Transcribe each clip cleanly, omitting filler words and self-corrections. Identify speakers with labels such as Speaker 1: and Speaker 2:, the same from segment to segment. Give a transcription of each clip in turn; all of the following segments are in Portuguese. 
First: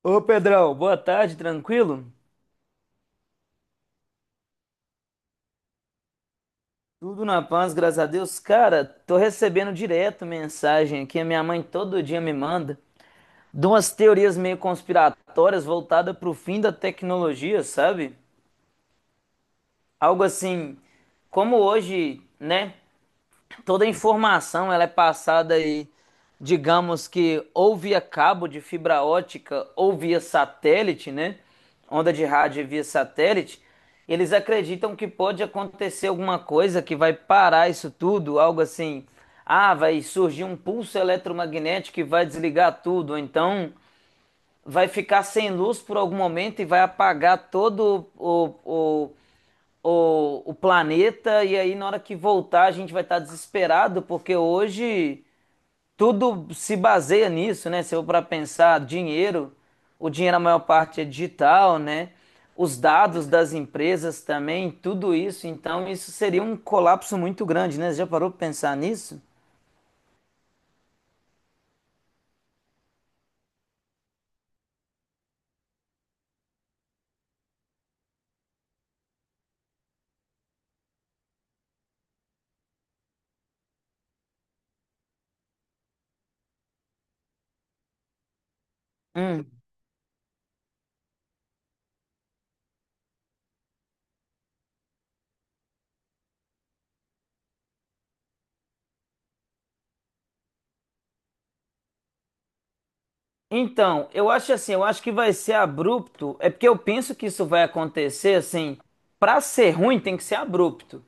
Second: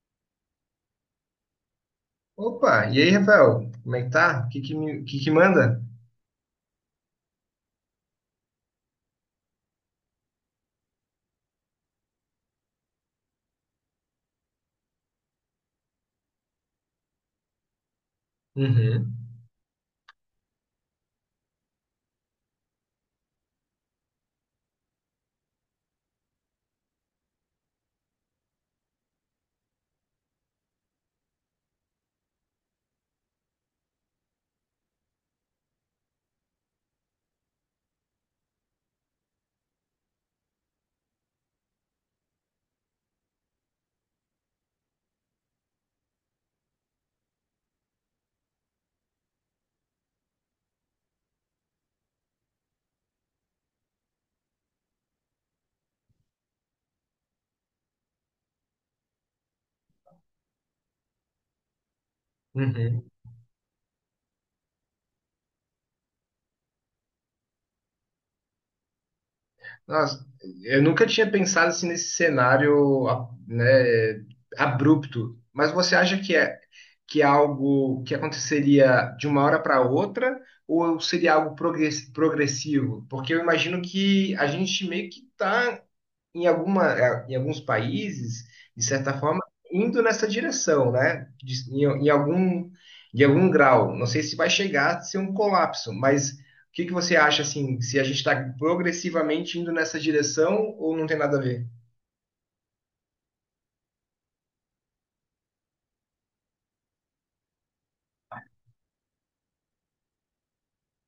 Speaker 1: Ô Pedrão, boa tarde, tranquilo?
Speaker 2: Opa, e aí, Rafael? Como é que tá? O que que manda?
Speaker 1: Tudo na paz, graças a Deus. Cara, tô recebendo direto mensagem aqui, a minha mãe todo dia me manda, de umas teorias meio conspiratórias voltadas pro fim da tecnologia, sabe?
Speaker 2: Uhum,
Speaker 1: Algo assim, como hoje, né? Toda a informação ela é passada aí, digamos que ou via cabo de fibra ótica ou via satélite, né? Onda de rádio via satélite. Eles acreditam que pode acontecer alguma coisa que vai parar isso tudo, algo assim. Ah, vai surgir um pulso eletromagnético que vai desligar tudo, ou então vai ficar sem luz por algum momento e vai apagar todo o planeta, e aí na hora que voltar a gente vai estar desesperado, porque hoje tudo se baseia nisso, né? Se eu para pensar, dinheiro, o dinheiro a maior parte é digital, né? Os
Speaker 2: uhum.
Speaker 1: dados das empresas também, tudo isso, então isso seria um colapso muito grande, né? Você já parou para pensar nisso?
Speaker 2: Nossa, eu nunca tinha pensado assim nesse cenário, né, abrupto. Mas você acha que é algo que aconteceria de uma hora para outra ou seria algo progressivo? Porque eu imagino que a gente meio que tá em alguma, em alguns países, de certa forma, indo nessa direção, né? De algum grau. Não sei se vai chegar a ser um colapso, mas o que que você acha, assim, se a gente está progressivamente indo nessa direção ou não tem nada a ver?
Speaker 1: Então, eu acho assim, eu acho que vai ser abrupto. É porque eu penso que isso vai acontecer assim, pra ser ruim tem que ser abrupto.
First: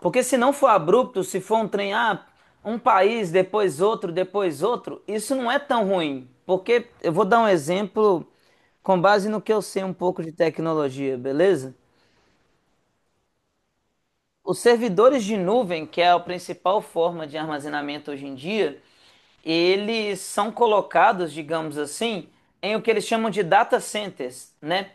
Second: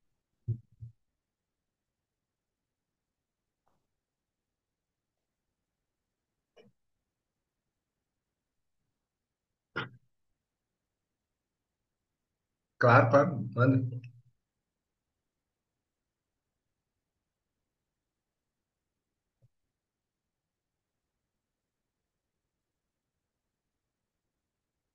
Speaker 1: Porque se não for abrupto, se for um trem, ah, um país, depois outro, isso não é tão ruim. Porque eu vou dar um exemplo com base no que eu sei um pouco de tecnologia, beleza?
Speaker 2: Claro, claro, manda.
Speaker 1: Os servidores de nuvem, que é a principal forma de armazenamento hoje em dia, eles são colocados, digamos assim, em o que eles chamam de data centers, né?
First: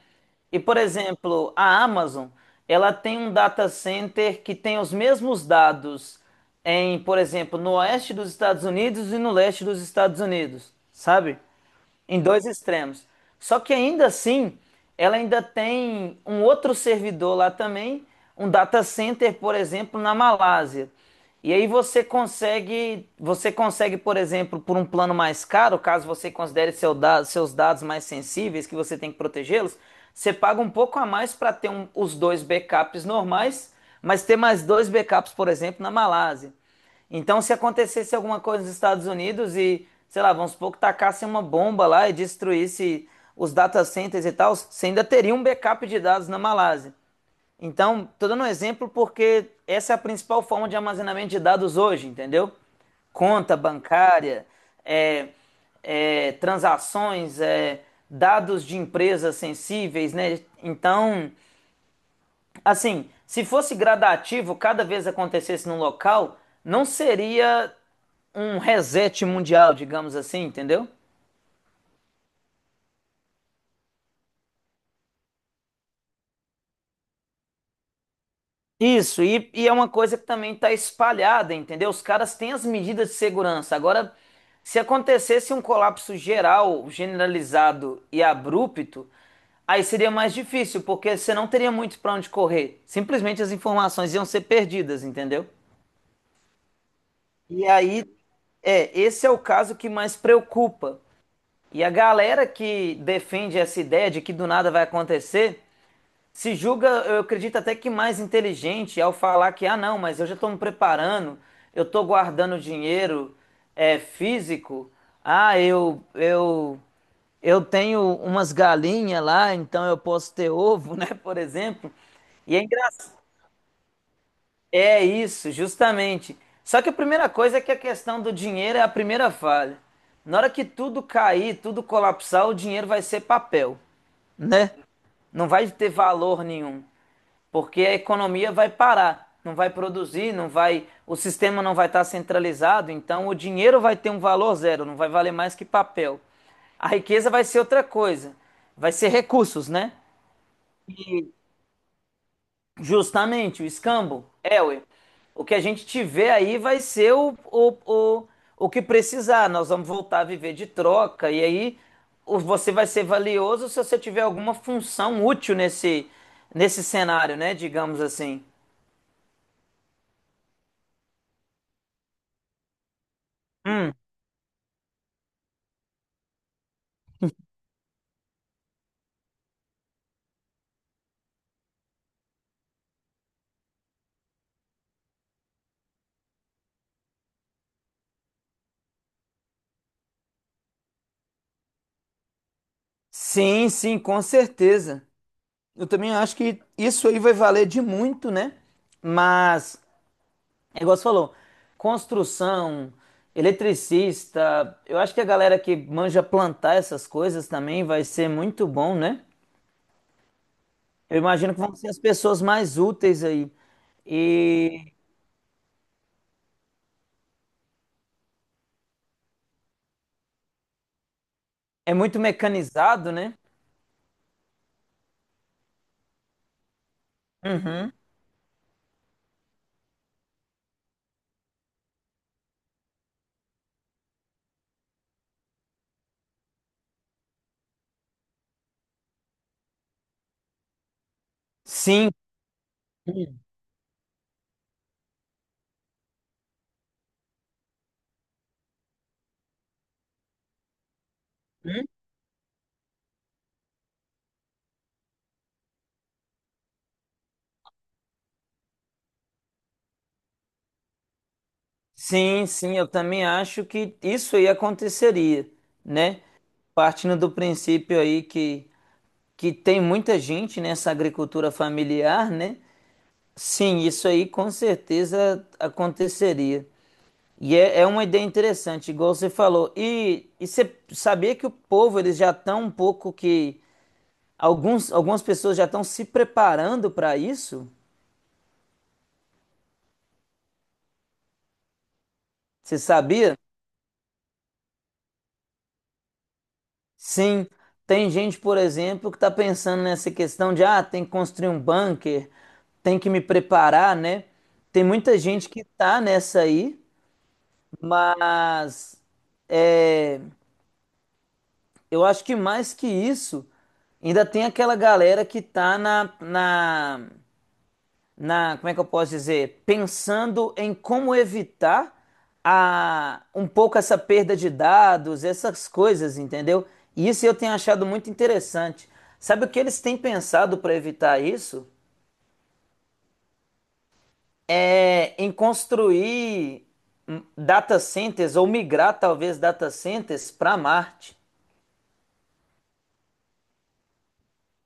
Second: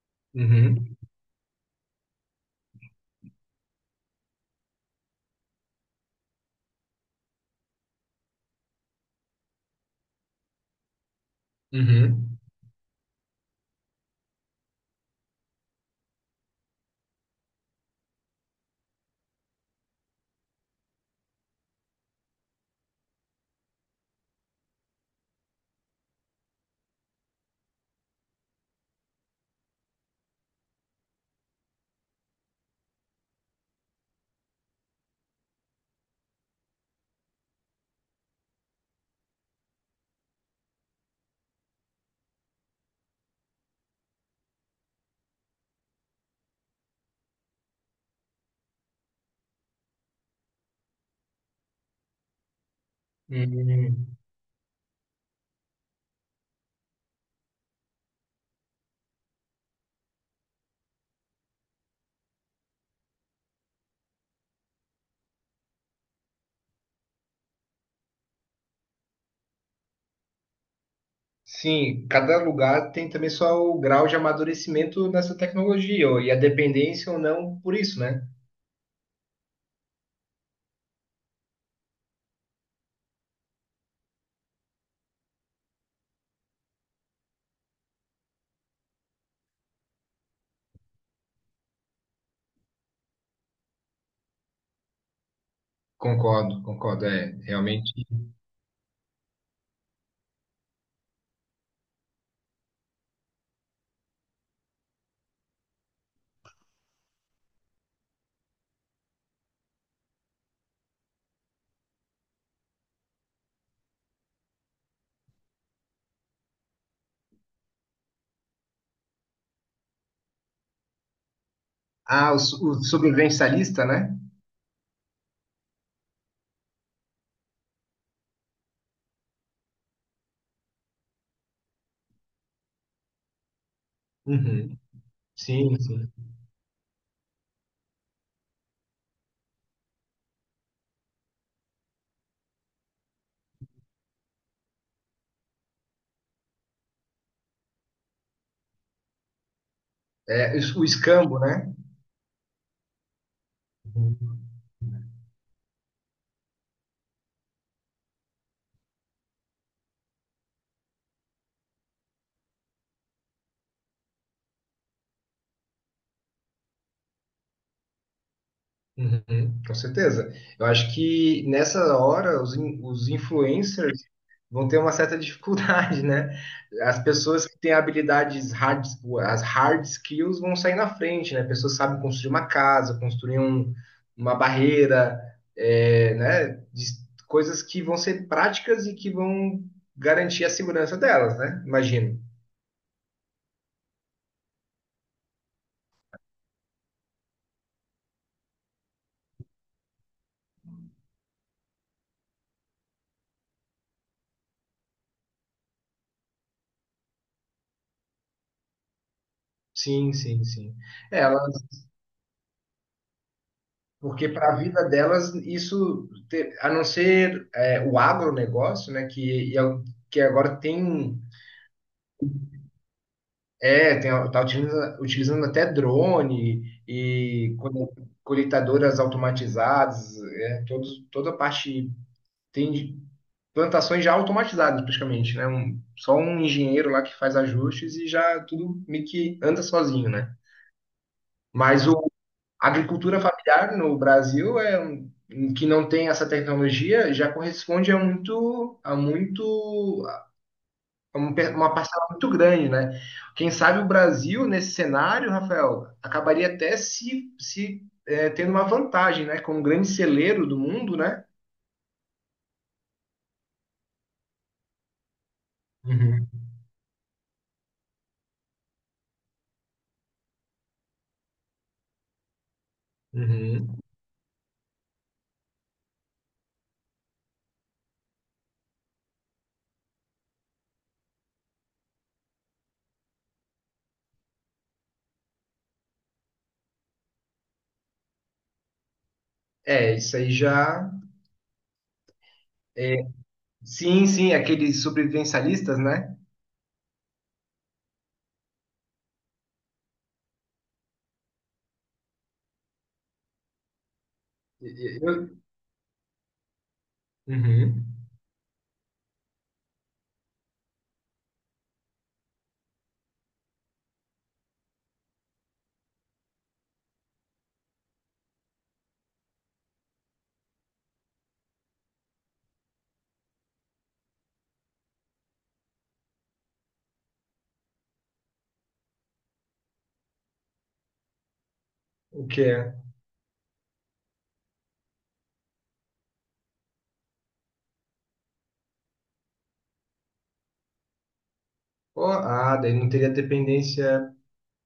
Speaker 1: E, por
Speaker 2: Uhum,
Speaker 1: exemplo, a Amazon, ela tem um data center que tem os mesmos dados em, por exemplo, no oeste dos Estados Unidos e no leste dos Estados Unidos, sabe? Em
Speaker 2: uhum.
Speaker 1: dois extremos. Só que ainda assim, ela ainda tem um outro servidor lá também, um data center, por exemplo, na Malásia. E aí você consegue, por exemplo, por um plano mais caro, caso você considere seus dados mais sensíveis, que você tem que protegê-los, você paga um pouco a mais para ter os dois backups normais, mas ter mais dois backups, por exemplo, na Malásia. Então, se acontecesse alguma coisa nos Estados Unidos e, sei lá, vamos supor que tacassem uma bomba lá e destruísse os data centers e tal, você ainda teria um backup de dados na Malásia. Então, tô dando um exemplo porque essa é a principal forma de armazenamento de dados hoje, entendeu? Conta
Speaker 2: Hum.
Speaker 1: bancária, é, é, transações, é, dados de empresas sensíveis, né? Então, assim, se fosse gradativo, cada vez acontecesse num local, não seria um reset mundial, digamos assim, entendeu?
Speaker 2: Sim, cada lugar tem também só o grau de amadurecimento nessa tecnologia, e a dependência ou não por isso, né?
Speaker 1: Isso, e é uma coisa que também está espalhada, entendeu? Os caras têm as medidas de segurança. Agora, se acontecesse um colapso geral, generalizado e abrupto, aí seria mais difícil, porque você não teria muito para onde correr. Simplesmente as informações iam ser perdidas, entendeu?
Speaker 2: Concordo, concordo, é
Speaker 1: E
Speaker 2: realmente.
Speaker 1: aí, é, esse é o caso que mais preocupa. E a galera que defende essa ideia de que do nada vai acontecer, se julga, eu acredito até que mais inteligente ao falar que, ah, não, mas eu já estou me preparando, eu estou guardando dinheiro, é, físico, ah, eu tenho umas galinhas lá, então eu posso ter ovo, né, por exemplo.
Speaker 2: Ah,
Speaker 1: E é
Speaker 2: o
Speaker 1: engraçado.
Speaker 2: sobrevivencialista, né?
Speaker 1: É isso, justamente. Só que a primeira coisa é que a questão do dinheiro é a primeira falha. Na hora que tudo cair, tudo colapsar, o dinheiro vai ser papel, né?
Speaker 2: Uhum.
Speaker 1: Não vai
Speaker 2: Sim,
Speaker 1: ter
Speaker 2: sim.
Speaker 1: valor nenhum, porque a economia vai parar, não vai produzir, não vai, o sistema não vai estar centralizado, então o dinheiro vai ter um valor zero, não vai valer mais que papel. A riqueza vai ser outra coisa, vai ser recursos, né?
Speaker 2: É, o escambo, né?
Speaker 1: Justamente, o escambo.
Speaker 2: Uhum.
Speaker 1: É, ué. O que a gente tiver aí vai ser o, o que precisar. Nós vamos voltar a viver de troca. E aí você vai ser valioso se você tiver alguma função útil nesse, nesse cenário, né? Digamos assim.
Speaker 2: Uhum. Com certeza. Eu acho que nessa hora os
Speaker 1: Hum.
Speaker 2: influencers vão ter uma certa dificuldade, né? As pessoas que têm habilidades hard, as hard skills vão sair na frente, né? Pessoas que sabem construir uma casa, uma barreira, é, né? De- coisas que vão ser práticas e que vão garantir a segurança delas, né? Imagino.
Speaker 1: Sim, sim, com certeza. Eu também acho que isso aí vai valer de muito, né? Mas. É igual você falou, construção, eletricista, eu acho que a galera que manja plantar essas coisas também vai ser muito bom, né?
Speaker 2: Sim, sim, sim.
Speaker 1: Eu
Speaker 2: É, elas,
Speaker 1: imagino que vão ser as pessoas mais úteis aí.
Speaker 2: porque para a vida
Speaker 1: E
Speaker 2: delas, isso, a não ser é, o agronegócio, né, que, que agora tem,
Speaker 1: é muito mecanizado, né?
Speaker 2: é, tem, tá utilizando, utilizando até drone e
Speaker 1: Uhum.
Speaker 2: colheitadoras automatizadas, é, todos, toda a parte, tem de- plantações já automatizadas praticamente, né, só um engenheiro lá que faz ajustes e já tudo meio que anda sozinho, né. Mas
Speaker 1: Sim,
Speaker 2: a agricultura familiar no Brasil é um que não tem essa tecnologia já corresponde a muito uma parcela muito grande, né? Quem sabe o Brasil nesse cenário, Rafael, acabaria até se, se eh, tendo uma vantagem, né? Como grande celeiro do mundo, né?
Speaker 1: sim, sim, eu também acho que isso aí aconteceria, né?
Speaker 2: Uhum,
Speaker 1: Partindo do princípio aí que tem muita gente nessa agricultura familiar, né?
Speaker 2: uhum.
Speaker 1: Sim, isso aí com certeza aconteceria. E é uma ideia interessante, igual você falou. E você sabia que o povo, eles já estão um pouco que. Alguns, algumas pessoas já estão se preparando para isso?
Speaker 2: É, isso aí já.
Speaker 1: Você
Speaker 2: É,
Speaker 1: sabia?
Speaker 2: sim, sim, aqueles sobrevivencialistas, né?
Speaker 1: Sim. Tem gente, por exemplo, que está pensando nessa questão de, ah, tem que construir um bunker, tem que me preparar, né?
Speaker 2: E-
Speaker 1: Tem
Speaker 2: e-
Speaker 1: muita
Speaker 2: eu-
Speaker 1: gente que tá nessa aí,
Speaker 2: Uhum.
Speaker 1: mas é, eu acho que mais que isso, ainda tem aquela galera que tá na como é que eu posso dizer, pensando em como evitar a, um pouco essa perda de dados, essas coisas, entendeu? E isso eu tenho achado muito interessante. Sabe o que eles têm pensado para evitar isso?
Speaker 2: O que é?
Speaker 1: É em construir, data centers ou migrar talvez data centers para Marte.
Speaker 2: Pô, ah, daí não teria dependência.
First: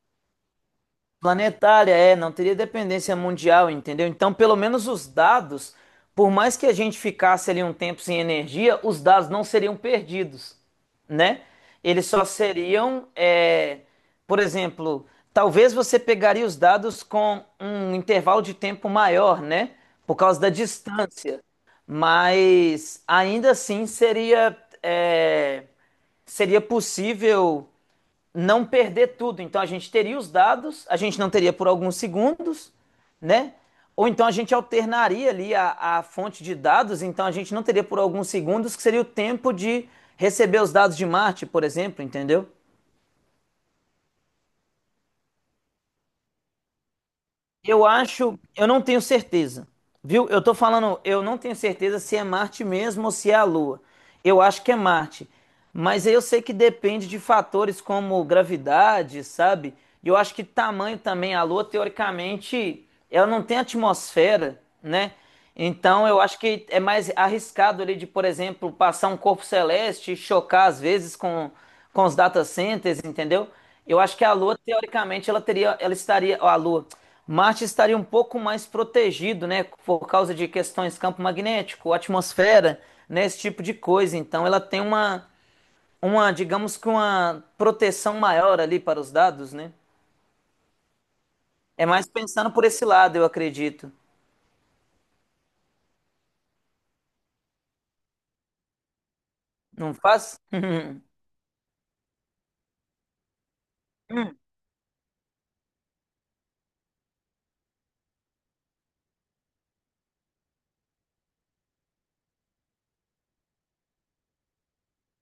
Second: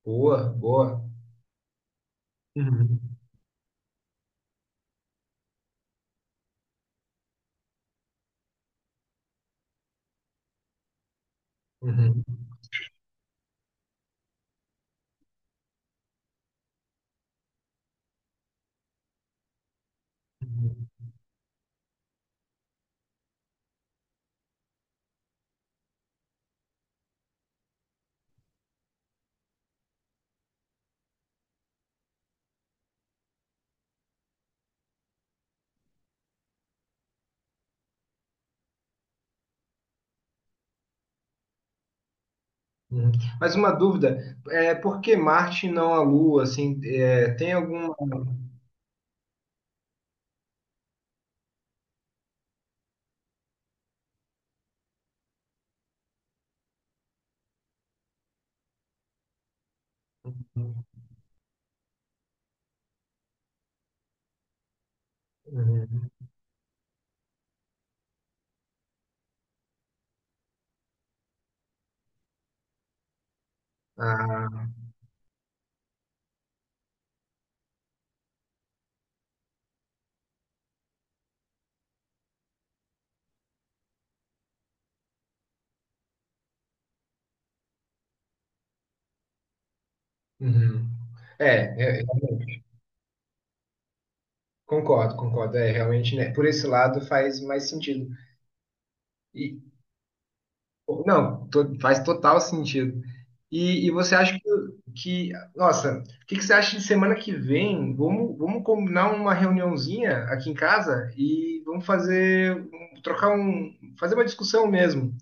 Speaker 2: Boa, boa.
Speaker 1: Planetária, é, não teria dependência
Speaker 2: Uhum,
Speaker 1: mundial, entendeu? Então, pelo menos os dados, por mais que a gente ficasse ali um tempo sem energia, os dados não seriam perdidos, né? Eles
Speaker 2: uhum,
Speaker 1: só seriam, é, por exemplo, talvez você pegaria os dados com um intervalo de tempo maior, né? Por causa da
Speaker 2: uhum,
Speaker 1: distância, mas ainda assim seria, é, seria possível não perder tudo. Então a gente teria os dados, a gente não teria por alguns segundos, né? Ou então a gente alternaria ali a fonte de dados, então a gente não teria por alguns segundos, que seria o tempo de receber os dados de Marte, por exemplo, entendeu?
Speaker 2: uhum. Mas uma dúvida, é, por que Marte e não a Lua? Assim, é, tem
Speaker 1: Eu
Speaker 2: alguma.
Speaker 1: acho, eu não tenho certeza, viu? Eu tô falando, eu não tenho certeza se é Marte mesmo ou se é a Lua. Eu acho que é Marte, mas eu sei que depende de fatores como gravidade, sabe? E eu acho que tamanho também. A Lua, teoricamente, ela não tem atmosfera, né? Então,
Speaker 2: Uhum.
Speaker 1: eu acho que é mais arriscado ele de, por exemplo, passar um corpo celeste e chocar às vezes com os data centers, entendeu? Eu acho que a Lua,
Speaker 2: Ah,
Speaker 1: teoricamente, ela teria, ela estaria, ó, a Lua, Marte estaria um pouco mais protegido, né, por causa de questões campo magnético, atmosfera, né, esse tipo de coisa. Então, ela tem uma, digamos que uma proteção maior ali para os dados, né?
Speaker 2: uhum. É,
Speaker 1: É
Speaker 2: é,
Speaker 1: mais pensando
Speaker 2: realmente,
Speaker 1: por esse lado, eu acredito.
Speaker 2: concordo, concordo. É, realmente, né, por esse lado faz mais sentido.
Speaker 1: Não faz?
Speaker 2: Não, faz total sentido. E você
Speaker 1: Hum.
Speaker 2: acha que- nossa, que você acha de semana que vem? Vamos, vamos combinar uma reuniãozinha aqui em casa e vamos fazer, um- trocar um, fazer uma discussão mesmo. O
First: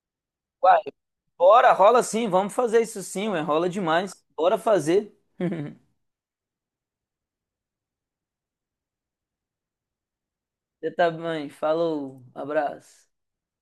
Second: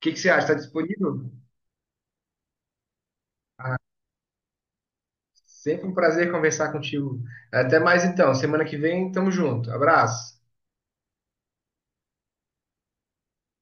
Speaker 2: que você acha? Está disponível?
Speaker 1: Bora, rola sim, vamos fazer isso sim, ué, rola demais. Bora fazer.
Speaker 2: Sempre um prazer conversar contigo. Até mais então, semana que vem, tamo junto. Abraço.
Speaker 1: Você tá bem, falou, abraço.